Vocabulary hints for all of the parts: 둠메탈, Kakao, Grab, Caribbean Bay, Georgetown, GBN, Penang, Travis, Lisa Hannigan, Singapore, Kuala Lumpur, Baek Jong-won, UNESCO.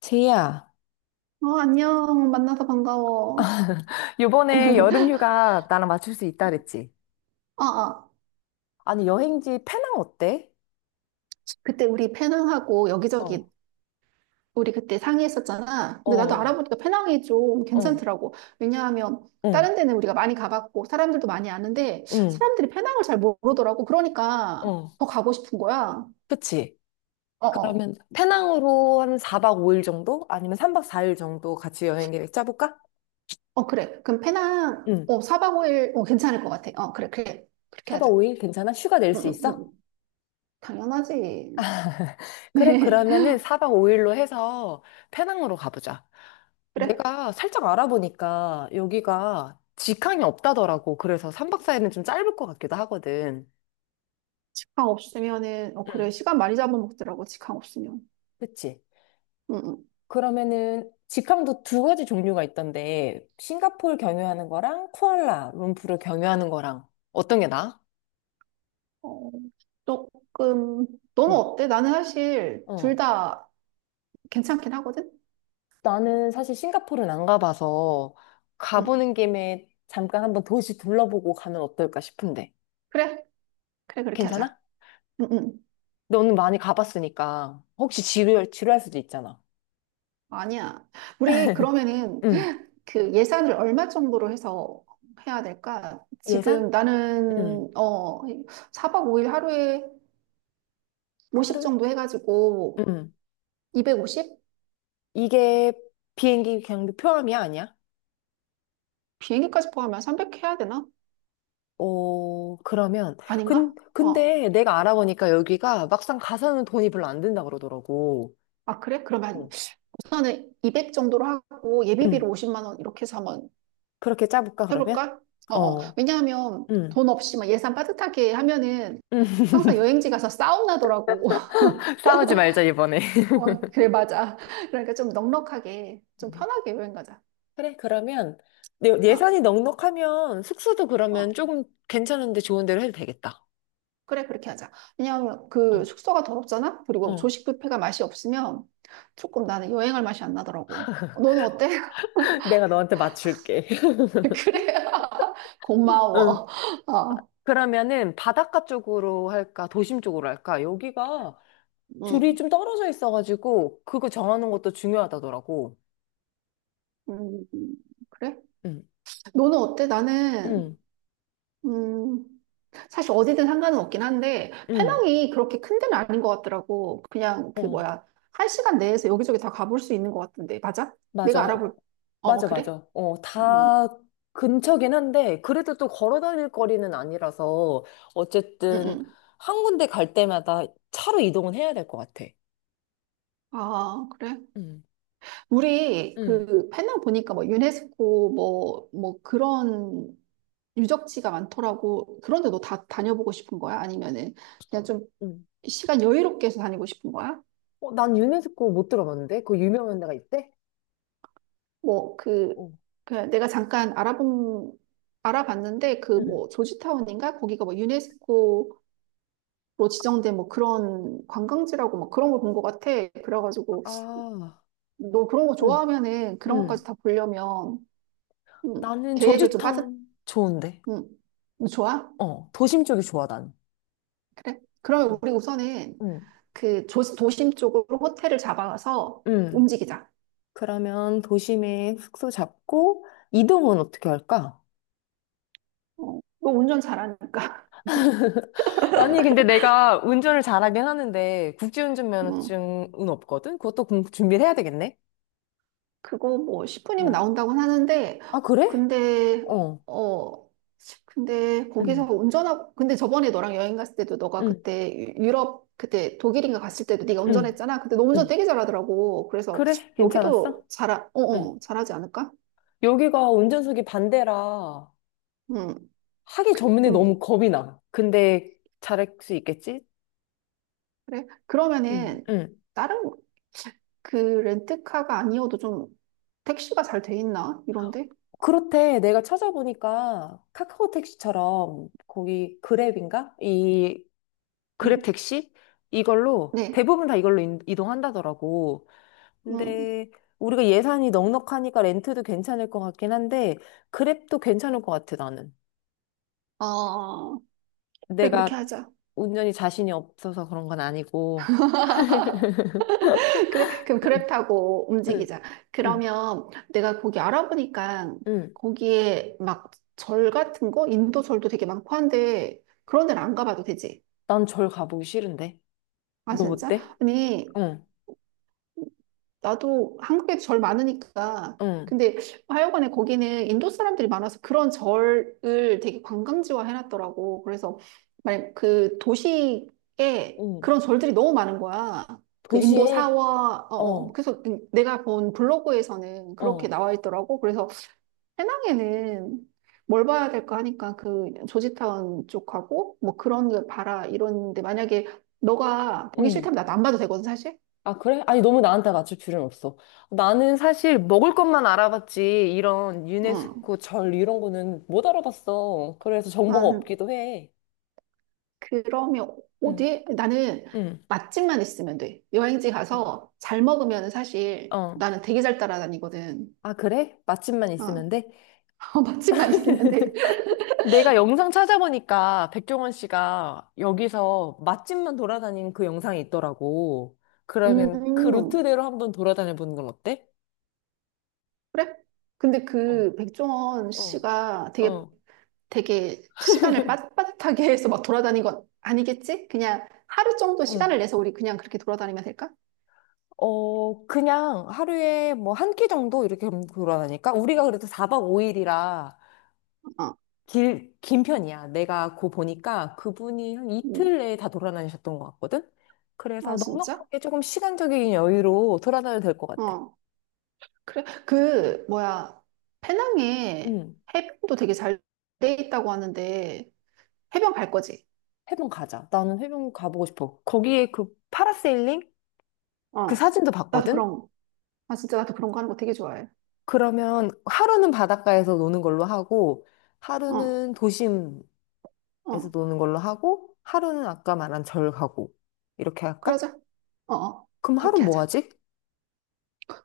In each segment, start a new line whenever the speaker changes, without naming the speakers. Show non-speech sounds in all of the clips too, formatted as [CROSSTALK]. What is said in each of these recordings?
제이야,
어, 안녕. 만나서 반가워.
[LAUGHS] 요번에 여름휴가 나랑 맞출 수 있다 그랬지?
아, 아.
아니 여행지 페낭 어때?
그때 우리 페낭하고
어,
여기저기 우리 그때 상의했었잖아. 근데 나도
어,
알아보니까 페낭이 좀
응,
괜찮더라고. 왜냐하면
응,
다른 데는 우리가 많이 가봤고 사람들도 많이 아는데
응,
사람들이 페낭을 잘 모르더라고. 그러니까
어.
더 가고 싶은 거야.
그치?
어, 어.
그러면 페낭으로 한 4박 5일 정도? 아니면 3박 4일 정도 같이 여행 계획 짜볼까?
어, 그래. 그럼 페낭
응.
4박 5일 괜찮을 것 같아. 어, 그래, 그래. 그렇게
4박
하자.
5일 괜찮아? 휴가 낼
응,
수
응,
있어?
응. 당연하지.
[LAUGHS] 그래,
[LAUGHS]
그러면은 4박 5일로 해서 페낭으로 가보자.
그래.
내가 살짝 알아보니까 여기가 직항이 없다더라고. 그래서 3박 4일은 좀 짧을 것 같기도 하거든.
강 없으면은 그래.
응,
시간 많이 잡아먹더라고. 직항 없으면.
그치.
응응.
그러면은 직항도 두 가지 종류가 있던데, 싱가포르 경유하는 거랑 쿠알라 룸푸르 경유하는 거랑. 어떤 게 나아?
어, 조금 너는
응.
어때? 나는 사실 둘
어.
다 괜찮긴 하거든.
나는 사실 싱가포르는 안 가봐서
응.
가보는 김에 잠깐 한번 도시 둘러보고 가면 어떨까 싶은데.
그래, 그래 그렇게 하자.
괜찮아?
응, 응.
너는 많이 가봤으니까. 혹시 지루할 수도 있잖아.
아니야. 우리 그러면은
응.
그 예산을 얼마 정도로 해서 해야 될까? 지금
예산? 응,
나는 4박 5일 하루에 50
하루에?
정도 해가지고
응.
250
이게 비행기 경비 포함이 아니야?
비행기까지 포함하면 300 해야 되나?
어, 그러면.
아닌가?
근,
어.
근데 내가 알아보니까 여기가 막상 가서는 돈이 별로 안 든다 그러더라고.
아, 그래?
어.
그러면 우선은 200 정도로 하고 예비비로
응.
50만 원 이렇게 해서 한번
그렇게 짜볼까, 그러면?
해볼까? 어, 어.
어,
왜냐하면
응.
돈 없이 막 예산 빠듯하게 하면은
응. [LAUGHS]
항상 여행지 가서 싸움 나더라고. [LAUGHS]
싸우지 말자, 이번에.
어, 그래, 맞아. 그러니까 좀 넉넉하게, 좀 편하게 여행 가자.
그래, 그러면
어,
예산이 넉넉하면 숙소도 그러면
어.
조금 괜찮은데 좋은 데로 해도 되겠다.
그래, 그렇게 하자. 왜냐하면 그
어,
숙소가 더럽잖아? 그리고
어.
조식 뷔페가 맛이 없으면 조금 나는 여행할 맛이 안 나더라고. 너는 어때?
[LAUGHS] 내가 너한테 맞출게. [LAUGHS]
[LAUGHS] 그래. [LAUGHS]
응.
고마워. 어,
그러면은 바닷가 쪽으로 할까, 도심 쪽으로 할까? 여기가 둘이
응.
좀 떨어져 있어가지고 그거 정하는 것도 중요하다더라고.
음, 음, 음. 그래?
응,
너는 어때? 나는
응,
음, 사실 어디든 상관은 없긴 한데,
응.
페낭이 그렇게 큰 데는 아닌 것 같더라고. 그냥 그
어,
뭐야, 한 시간 내에서 여기저기 다 가볼 수 있는 것 같은데, 맞아? 내가
맞아.
알아볼, 어, 어,
맞아,
그래?
맞아. 어,
음,
다 근처긴 한데 그래도 또 걸어 다닐 거리는 아니라서
음,
어쨌든
음.
한 군데 갈 때마다 차로 이동은 해야 될 것 같아.
아, 그래?
응,
우리
응,
그 페낭 보니까 뭐 유네스코 뭐 그런 유적지가 많더라고. 그런데 너 다 다녀보고 싶은 거야? 아니면은 그냥 좀
응.
시간 여유롭게 해서 다니고 싶은 거야?
어, 난 유네스코 못 들어봤는데? 그 유명한 데가 있대?
뭐, 그,
어,
그 내가 잠깐 알아봤는데, 그
응.
뭐, 조지타운인가? 거기가 뭐, 유네스코로 지정된 뭐 그런 관광지라고 뭐 그런 걸 본 것 같아. 그래가지고,
아,
너 그런 거
어,
좋아하면은 그런 것까지
응.
다 보려면, 음,
나는
계획을 좀 빠듯,
조지타운 좋은데.
음, 좋아?
어, 도심 쪽이 좋아, 나는.
그래? 그러면 우리 우선은
응.
그 도심 쪽으로 호텔을 잡아서
응.
움직이자.
그러면 도심에 숙소 잡고 이동은 어떻게 할까?
어, 너 운전 잘하니까.
[LAUGHS] 아니, 근데 내가 운전을 잘하긴 하는데, 국제운전
[LAUGHS]
면허증은 없거든? 그것도 준비를 해야 되겠네?
그거 뭐 10분이면
어,
나온다고 하는데,
아, 그래?
근데,
어,
어, 근데 거기서
응,
운전하고, 근데 저번에 너랑 여행 갔을 때도 너가
응,
그때 유럽, 그때 독일인가 갔을 때도 네가
응,
운전했잖아. 근데 너 운전
응.
되게 잘하더라고. 그래서
그래? 괜찮았어?
여기도
응.
잘하지 않을까?
여기가 운전석이 반대라,
응,
하기 전에
좀,
너무 겁이 나. 근데 잘할 수 있겠지?
그래.
응.
그러면은
응.
다른 그 렌트카가 아니어도 좀 택시가 잘 돼 있나? 이런데?
그렇대. 내가 찾아보니까 카카오 택시처럼 거기 그랩인가? 이 그랩
응,
택시? 이걸로
네,
대부분 다 이걸로 이동한다더라고.
응,
근데 우리가 예산이 넉넉하니까 렌트도 괜찮을 것 같긴 한데 그랩도 괜찮을 것 같아, 나는.
어, 그래, 그렇게
내가
하자.
운전이 자신이 없어서 그런 건 아니고.
그래, 그럼 그랩
응,
타고
응,
움직이자.
응,
그러면 내가 거기 알아보니까
응.
거기에 막 절 같은 거, 인도 절도 되게 많고 한데 그런 데는 안 가봐도 되지.
난 절 가보기 싫은데.
아,
너
진짜?
어때?
아니,
응,
나도 한국에도 절 많으니까.
응,
근데 하여간에 거기는 인도 사람들이 많아서 그런 절을 되게 관광지화 해놨더라고. 그래서 만약 그 도시에
응.
그런 절들이 너무 많은 거야. 그 인도
도시에?
사와, 어, 어.
어,
그래서 내가 본 블로그에서는 그렇게
어,
나와 있더라고. 그래서 해낭에는 뭘 봐야 될까 하니까 그 조지타운 쪽하고 뭐 그런 거 봐라 이러는데 만약에 너가 보기
응.
싫다면 나도 안 봐도 되거든, 사실.
아, 그래? 아니, 너무 나한테 맞출 필요는 없어. 나는 사실 먹을 것만 알아봤지, 이런
응.
유네스코 절 이런 거는 못 알아봤어. 그래서 정보가
아,
없기도 해.
그러면
응,
어디? 나는
응,
맛집만 있으면 돼. 여행지
응.
가서 잘 먹으면 사실
어.
나는 되게 잘 따라다니거든.
아, 그래? 맛집만 있으면
어,
돼?
[LAUGHS] 맛집만 있으면 돼.
내가 영상 찾아보니까 백종원 씨가 여기서 맛집만 돌아다닌 그 영상이 있더라고. 그러면 그
음,
루트대로 한번 돌아다녀 보는 건 어때?
그래? 근데
어,
그 백종원
어,
씨가 되게
어.
되게 시간을 빠듯빠듯하게 해서 막 돌아다닌 건 아니겠지? 그냥 하루 정도 시간을
어.
내서 우리 그냥 그렇게 돌아다니면 될까?
어, 그냥 하루에 뭐 한 끼 정도 이렇게 돌아다니까? 우리가 그래도 4박 5일이라
어,
긴 편이야. 내가 그 보니까 그분이 한
음,
이틀 내에 다 돌아다니셨던 것 같거든?
아
그래서
진짜?
넉넉하게 조금 시간적인 여유로 돌아다녀도 될 것 같아.
어. 그래, 그, 뭐야, 페낭에
응,
해변도 되게 잘 돼 있다고 하는데, 해변 갈 거지?
해변 가자. 나는 해변 가보고 싶어. 거기에 그 파라세일링? 그
어.
사진도
나도
봤거든?
그런, 거. 아, 진짜 나도 그런 거 하는 거 되게 좋아해.
그러면 하루는 바닷가에서 노는 걸로 하고,
어,
하루는 도심 에서
어.
노는 걸로 하고 하루는 아까 말한 절 가고 이렇게 할까?
그러자. 어, 어.
그럼 하루
그렇게
뭐
하자.
하지?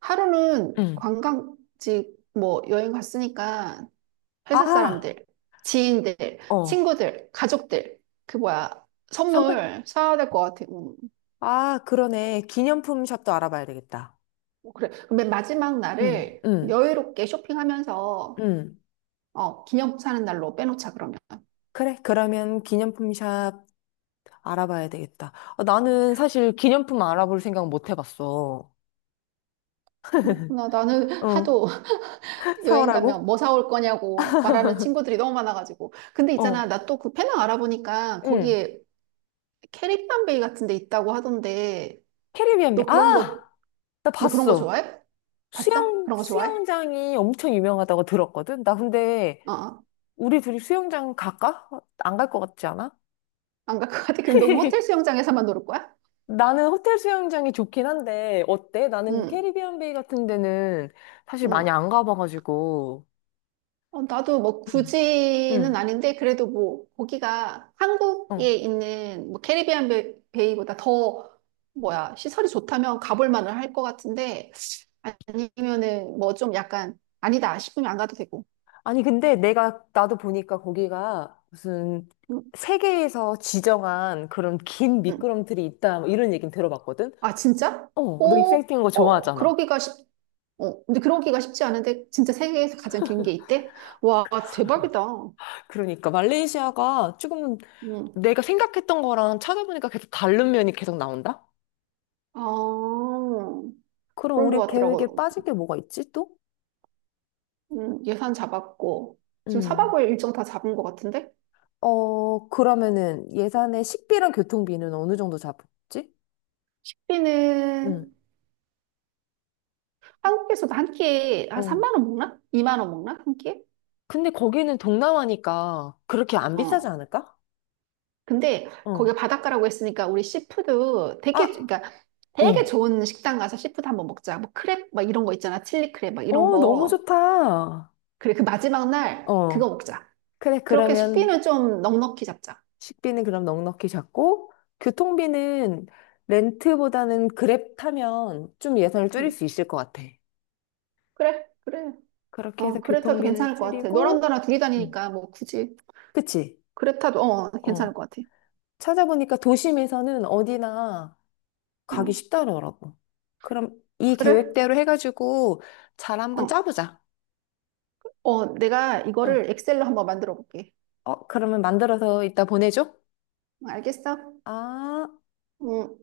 하루는
응.
관광지 뭐 여행 갔으니까 회사
아,
사람들, 지인들,
어.
친구들, 가족들, 그 뭐야,
선물?
선물 사야 될 것 같아.
아, 그러네. 기념품 샵도 알아봐야 되겠다.
뭐 그래. 그럼 맨 마지막
응,
날을
응,
여유롭게 쇼핑하면서
응.
기념 사는 날로 빼놓자, 그러면.
그래, 그러면 기념품 샵 알아봐야 되겠다. 아, 나는 사실 기념품 알아볼 생각 못 해봤어.
그렇구나. 나는
응,
하도
[LAUGHS]
[LAUGHS] 여행 가면
사오라고?
뭐 사올 거냐고 말하는 친구들이 너무 많아가지고. 근데 있잖아,
어.
나 또 그 페낭 알아보니까
응.
거기에 캐릭터 베이 같은 데 있다고 하던데, 너 그런 거,
아! 나
너 그런 거
봤어.
좋아해? 봤어?
수영,
그런 거 좋아해?
수영장이 엄청 유명하다고 들었거든? 나 근데
어, 어.
우리 둘이 수영장 갈까? 안 갈 것 같지 않아?
안 갈 것 같아. 그럼 너 호텔
[LAUGHS]
수영장에서만 놀을 거야?
나는 호텔 수영장이 좋긴 한데, 어때? 나는
응,
캐리비안 베이 같은 데는 사실 많이
응.
안 가봐가지고.
어, 나도 뭐
응.
굳이는
응.
아닌데 그래도 뭐 거기가 한국에
어.
있는 뭐 캐리비안 베이보다 더 뭐야 시설이 좋다면 가볼 만을 할 것 같은데 아니면은 뭐 좀 약간 아니다 싶으면 안 가도 되고.
아니, 근데 나도 보니까 거기가 무슨
음,
세계에서 지정한 그런 긴
음.
미끄럼틀이 있다, 뭐 이런 얘기는 들어봤거든?
아 진짜?
어, 너
오,
익사이팅한 거
어,
좋아하잖아.
그러기가 쉽. 어, 근데 그러기가 쉽지 않은데 진짜 세계에서 가장 긴 게 있대? 와 대박이다.
그러니까 말레이시아가 조금
음.
내가 생각했던 거랑 찾아보니까 계속 다른 면이 계속 나온다?
아
그럼
그런 것
우리 계획에
같더라고.
빠진 게 뭐가 있지 또?
예산 잡았고, 지금 사박
음,
고일 일정 다 잡은 것 같은데?
어, 그러면은 예산에 식비랑 교통비는 어느 정도 잡았지? 응.
우리는 한국에서도 한 끼에 한
응.
3만 원 먹나? 2만 원 먹나? 한 끼에?
근데 거기는 동남아니까 그렇게 안 비싸지
어.
않을까?
근데
어,
거기 바닷가라고 했으니까 우리 씨푸드 되게,
아,
그러니까 되게
어,
좋은 식당 가서 씨푸드 한번 먹자. 뭐 크랩 막 이런 거 있잖아. 칠리 크랩 막 이런
어, 너무
거.
좋다.
그래, 그 마지막 날
어.
그거 먹자.
그래,
그렇게
그러면
식비는 좀 넉넉히 잡자.
식비는 그럼 넉넉히 잡고, 교통비는 렌트보다는 그랩 타면 좀 예산을 줄일
음,
수 있을 것 같아.
그래, 그래.
그렇게
어,
해서
그래 타도
교통비는
괜찮을 것 같아. 너랑
줄이고,
나랑 둘이
음,
다니니까 뭐 굳이
그치?
그래 타도
어.
괜찮을 것 같아.
찾아보니까 도심에서는 어디나 가기
응.
쉽다더라고. 그럼 이
그래?
계획대로 해가지고 잘 한번
어,
짜보자.
어, 내가
응.
이거를 엑셀로 한번 만들어 볼게.
어, 그러면 만들어서 이따 보내줘?
응, 알겠어?
아.
응,